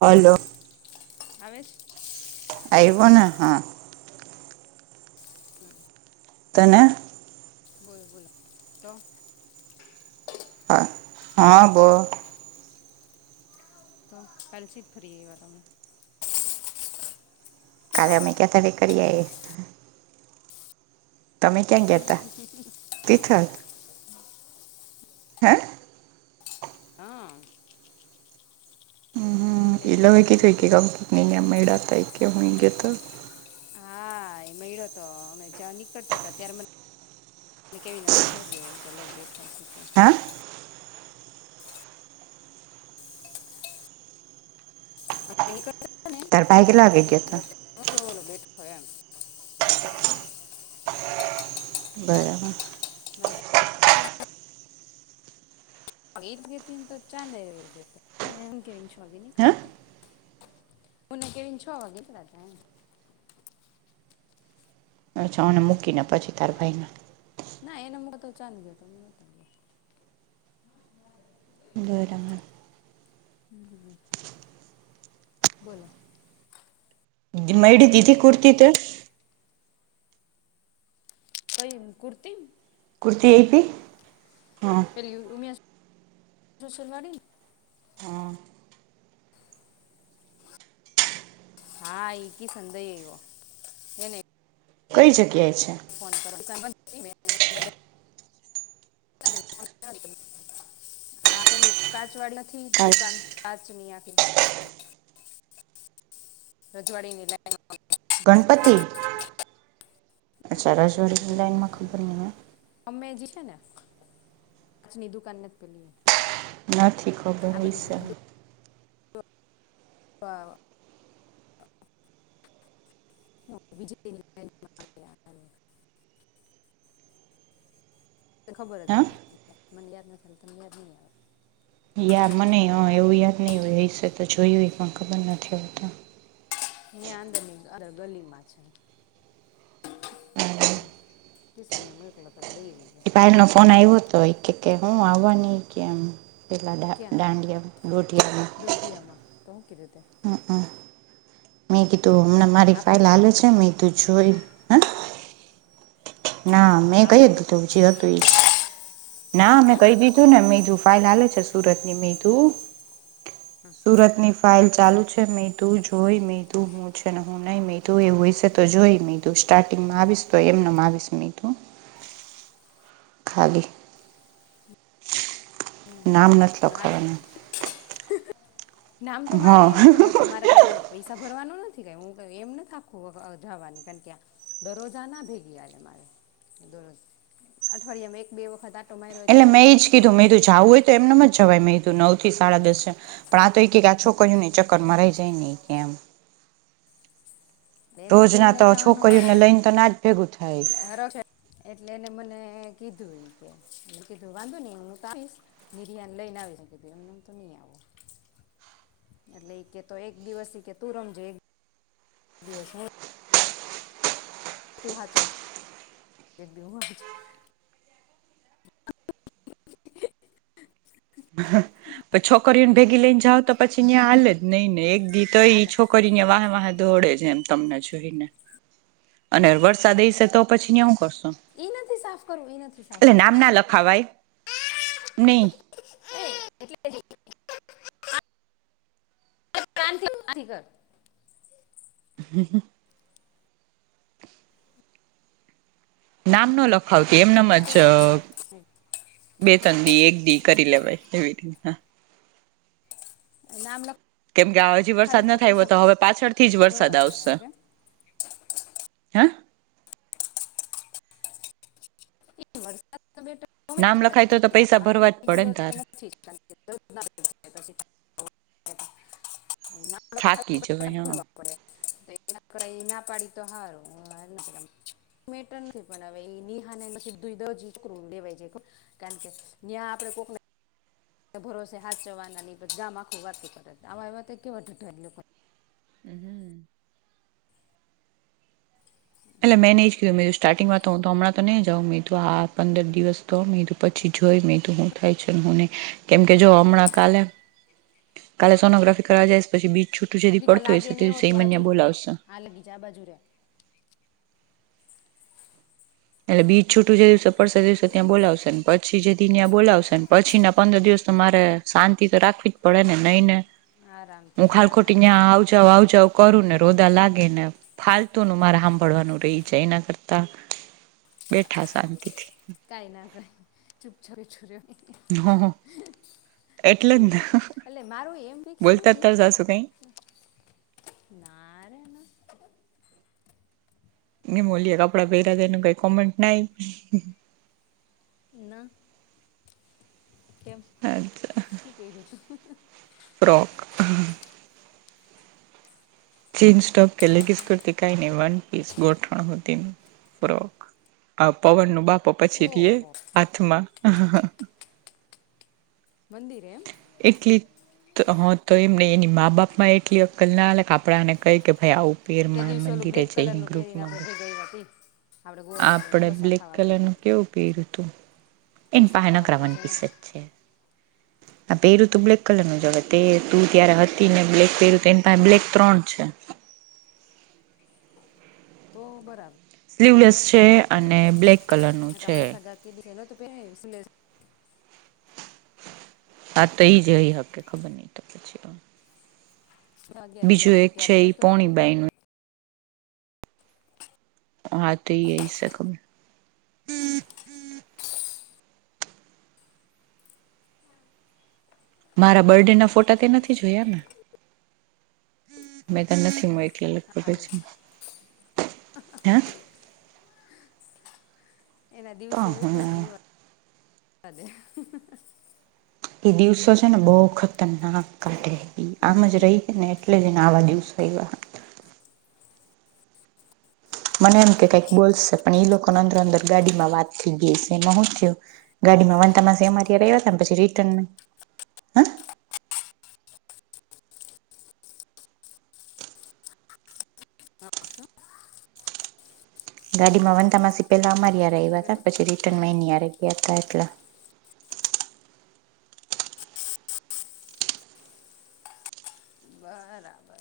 હાલો. આવે છે. આવયોને હા. હમ. તને. બોલો બોલો તો. હ હા બો. તો પલસી જ ફરી એ વા તમે. કારાલે અમે ક્યા થ્યારે કરીએ. તમે. ક્યાં ગયા તા તિથલ [inaudible] હા. હા બ જમપિંગ જમપિંગ. નિને મહૈડા તૈ કે હુ ગયો તો. હા એ મળ્યો તો અમે જ્યાં નીકળતા હતા ત્યારે મને. કેવી કે બેઠા પેલો બેઠો. હા [unintelligible] બે તાર ભાઈ કેટલા વાગે એમ ગયો હતો પેલો બેઠો એમ બરાબર. ન ભાઈ. એ ગને તો ચાંદ ગતો એમ કે છ વાગી હા નીકળતા. બોને કેમ છો વાગે ત્ર હતા. અચ્છાને મૂકીને પછી તારા ભાઈને. ના એનો મ તો ચાંદ ગયો તમે નોતા ગયા. બરાબર. હમ બોલો. મૈડડી જીધદી કુર્તી તો. કઈ કુર્તી. કુર્તી એપી. પે ઉમિયાોવાડી. હા એકી સંદય એવ્યો એ ન. કઈ જગ્યાએ છે. ફ [unintelligible] આ પેલું કાચ વાડી નથી દુકાન કાચમની આપી. રજવાડી ની લાય. ગણપતિ અચ્છા હું તો ભૂલી રાજઆરી જાઉં ખબર દેવાનું નને. અમે જે છે નેની દુકાન નથી પેલીએ. નથીથી કબર વીષે. ડો- તો. વિજય. ખબર જ હા હોય પણ મને યાદ ના ચ તમને યાદ નહીં આવે. યા મને એવું યાદ નહી હોય એ વિશે તો જોયું પણ ખબર નથી હોત. ગયા અંદર ની અંદર ગલીમાં છે તે. ક સાન્યામ ક પ દઈ. ગયો એ પાયલ નો એ ફોન તો આવ્યો હતો કે હું આવવા ન કેમ. પેલાં દાંડિયા દોઢિયામાં ઠિયામાં તો કીધુંતે હ હ મેં કીધું હમણાં મારી હા ફાઇલ પાડી હાલે છે મેં તું જોઈ હા ના મેં હા કહી પાડી દીધું જે હતું એજ ના મેમે કહી દીધું ને બીજું ફાઈલ હાલે છે સુરતની મે તું હમ સુરત ની ફાઇલ ચાલુ છે મેં તું જોઈ મેં તું હું પૂછે ને હું નઈ મે તું એવું વિશે તો જોઈ મે તું સ્ટાર્ટિંગમાં આવીશ તો એમને આવીશ એ તો ખાલી નામ નથી હજ લખાવાના નામ તો મારે હા એમ તો નથી મારે કઈ એવ પૈસા ભરવાનું નથી ક હું એમ નથી આખું જવાની કારણ કે દરરોજ આ ના ભેગી મારે દરરોજ અઠવાડિયામાં એક બે વખત આટો માર્યો હોય તે એટલે મેં એ જ રસ્તો કીધું અલગ મે છે જવું હોય તો એમનેમ જવાય મેં નવ થી સાડા દસ પણ આ તો એક એક આ છોકરીઓને ચક્કરમાં રહી જાય નહી કેમ એટલે એને રોજ ના બેનને તો છોકરીઓને લઈને તો ના જ ભેગું થાય હરો છે એટલે એને મને કીધું કે કીધું વાંધો નઈ હું તો આપીશ નિર્યાન લઈને આવી શકેધું એમનેમ તો નહી આવો [inaudible] એટલે કે તો એક દિવસ કે તું રમજો એક દિવસ હુ તું હા ચ એક- છોકરીઓને ભેગી લઈને જાવ તો પછી તયા આલે જ નહી ને એક દી તો એઈ હાલે છોકરી અહીંયા વાહે વાહ દોડે છે એમ તમને જોઈને અને વરસાદ એઈશે તો પછી ને હું કરશો એ નથી સાફ કરું એ નથી સાફ કરું યા લખાવાય ને એટલે [unintelligible] હ હ નામનો લખાવતી એમનેમ જ પોશાકમાં બે તં દી એક દી કરી લેવાય એવી રીતે નામ ના કેમ કે આ હજી વરસાદ ન થાય હોય તો હવે પાછળથી જ વરસાદ ભરવા જવાના આવશે કેમ હે નામ લખાય તો વરદ તો પૈસા ભરવા જ પડે ને તારે [unintelligible] તો. થાકી જવાય હા એ ના પાડી તો સારું હું વાર મેટર નથી પણ હવે નિહા લેવા કારણ કે્યાં આપડે કોક ભરોસે હાથ ચવાનાની ગામ આખું વાત કરે આવા એવા કેવા ટ લોકો હ હમ એટલે મેંને એ જ કીયું મે સ્ટાર્ટિંગમાં તો હું તો હમં ન જઉં મેંતો આ પંદર દિવસ તો પછી જોઈ મે તો હું થાય છે ને હું નહી કેમકે જો હમણાં કાલે કાલે સોનોગ્રાફી કરવા જાય પછી બીજ છૂટું જે પડતું હોશે તો સૈમન્યા બોલાવશે હા લગી જ આ બાજુરે એટલે બીજ છૂટું જે દિવસે પડશે દિવસે ત્યાં બોલાવશે ને પછી જેદી ત્યાં બોલાવશેપછી ના પંદર દિવસ તો મારે શાંતિ તો રાખવી જ પડે ને નહી ને આરામથી ના ના ના આવચાવ કરું ને રોદા લાગે ને ફાલતુ ન માર સાંભળવાનું રહી છે એના કરતા બેઠા શાંતિથી કઈ ના કઈ છુપ છુપ છુર હ હ એટલે જ ને એટલે મારું એમ ફિક્સ બોલતા જ નથી તાર સાસુ કઈ નારેના એ મોલિયા કપડાં પહેરા છે એનું કઈ કોમેન્ટ નાઈ ના તેમમ હ હું ક્યો હતું ફ્રોક ચીન્સ ટોપ કે લેગીસ કરતી કઈ નહી વન પીસ ગોઠણ હોતી ફ્રોક આ પવન નું બાપો પછી રએ ઓહો હાથમાં મંદિરે એકટલી તો હા તો એમને એની મા બાપમાં એટલી અક્કલ ના આવેલે કે આપણા એને કહી કે ભાઈ આવું પેર તે મા દિવસે ઓલું મંદિર બ્લેક જ કલરનું પહેરીને ગ્રુપમાં બ આપણે ભેગા ગયા હતી આપણે ગોળ આપડે ઢોસા બ્લેક ખાવા ગયા હતા કલરનુંું કેવું પીર્યું હતું એન ઢોસા પહેનક ખાવા ગયા રવણ છે ને પીસે જ છે આ પહેરું તો બ્લેક કલર નું જ તે તું ત્યારે હતી ને બ્લેક પહેરુંને પાસે બ્લેક ત્રણ છે તો બરાબર સ્લીવલેસ છે હા અને બ્લેક કલર નું છે દ ન ત પ હવી હા તો એ જ એય હકે ખબર નઈ તો પછી ખાવા ગયા બીજું લીલાપુર એક છે ત્યારે ઈ નહોતું આપણે પોણીબાઈ નું હા તો એય શમે મારા બર્ડે ના ફોટા તે નથી જોયા ને મેં તો નથી મળ ટગ સારું છે હે એના તો દિવસો હ હું જીવ એ દિવસો છે ને બહુખતર નાક કાઢે આમ જ રહી ને એટલે જને આવા દિવસો એવા મને એમ કે કઈક બોલશે પણ એ લોકોને અંદર અંદર ગાડીમાં વાત થઈ ગઈ છેમાં હું થું ગાડી માં વાનતામાંમાં ર્યા હતા પછી રિટર્ન હ શું ગાડી માં વનતા માસી પેલા અમાર ય્યારે શું આવ્યા હતા કહો પછી રિટર્નમાં એ ને યાર ગયા ત એટલા બરાબર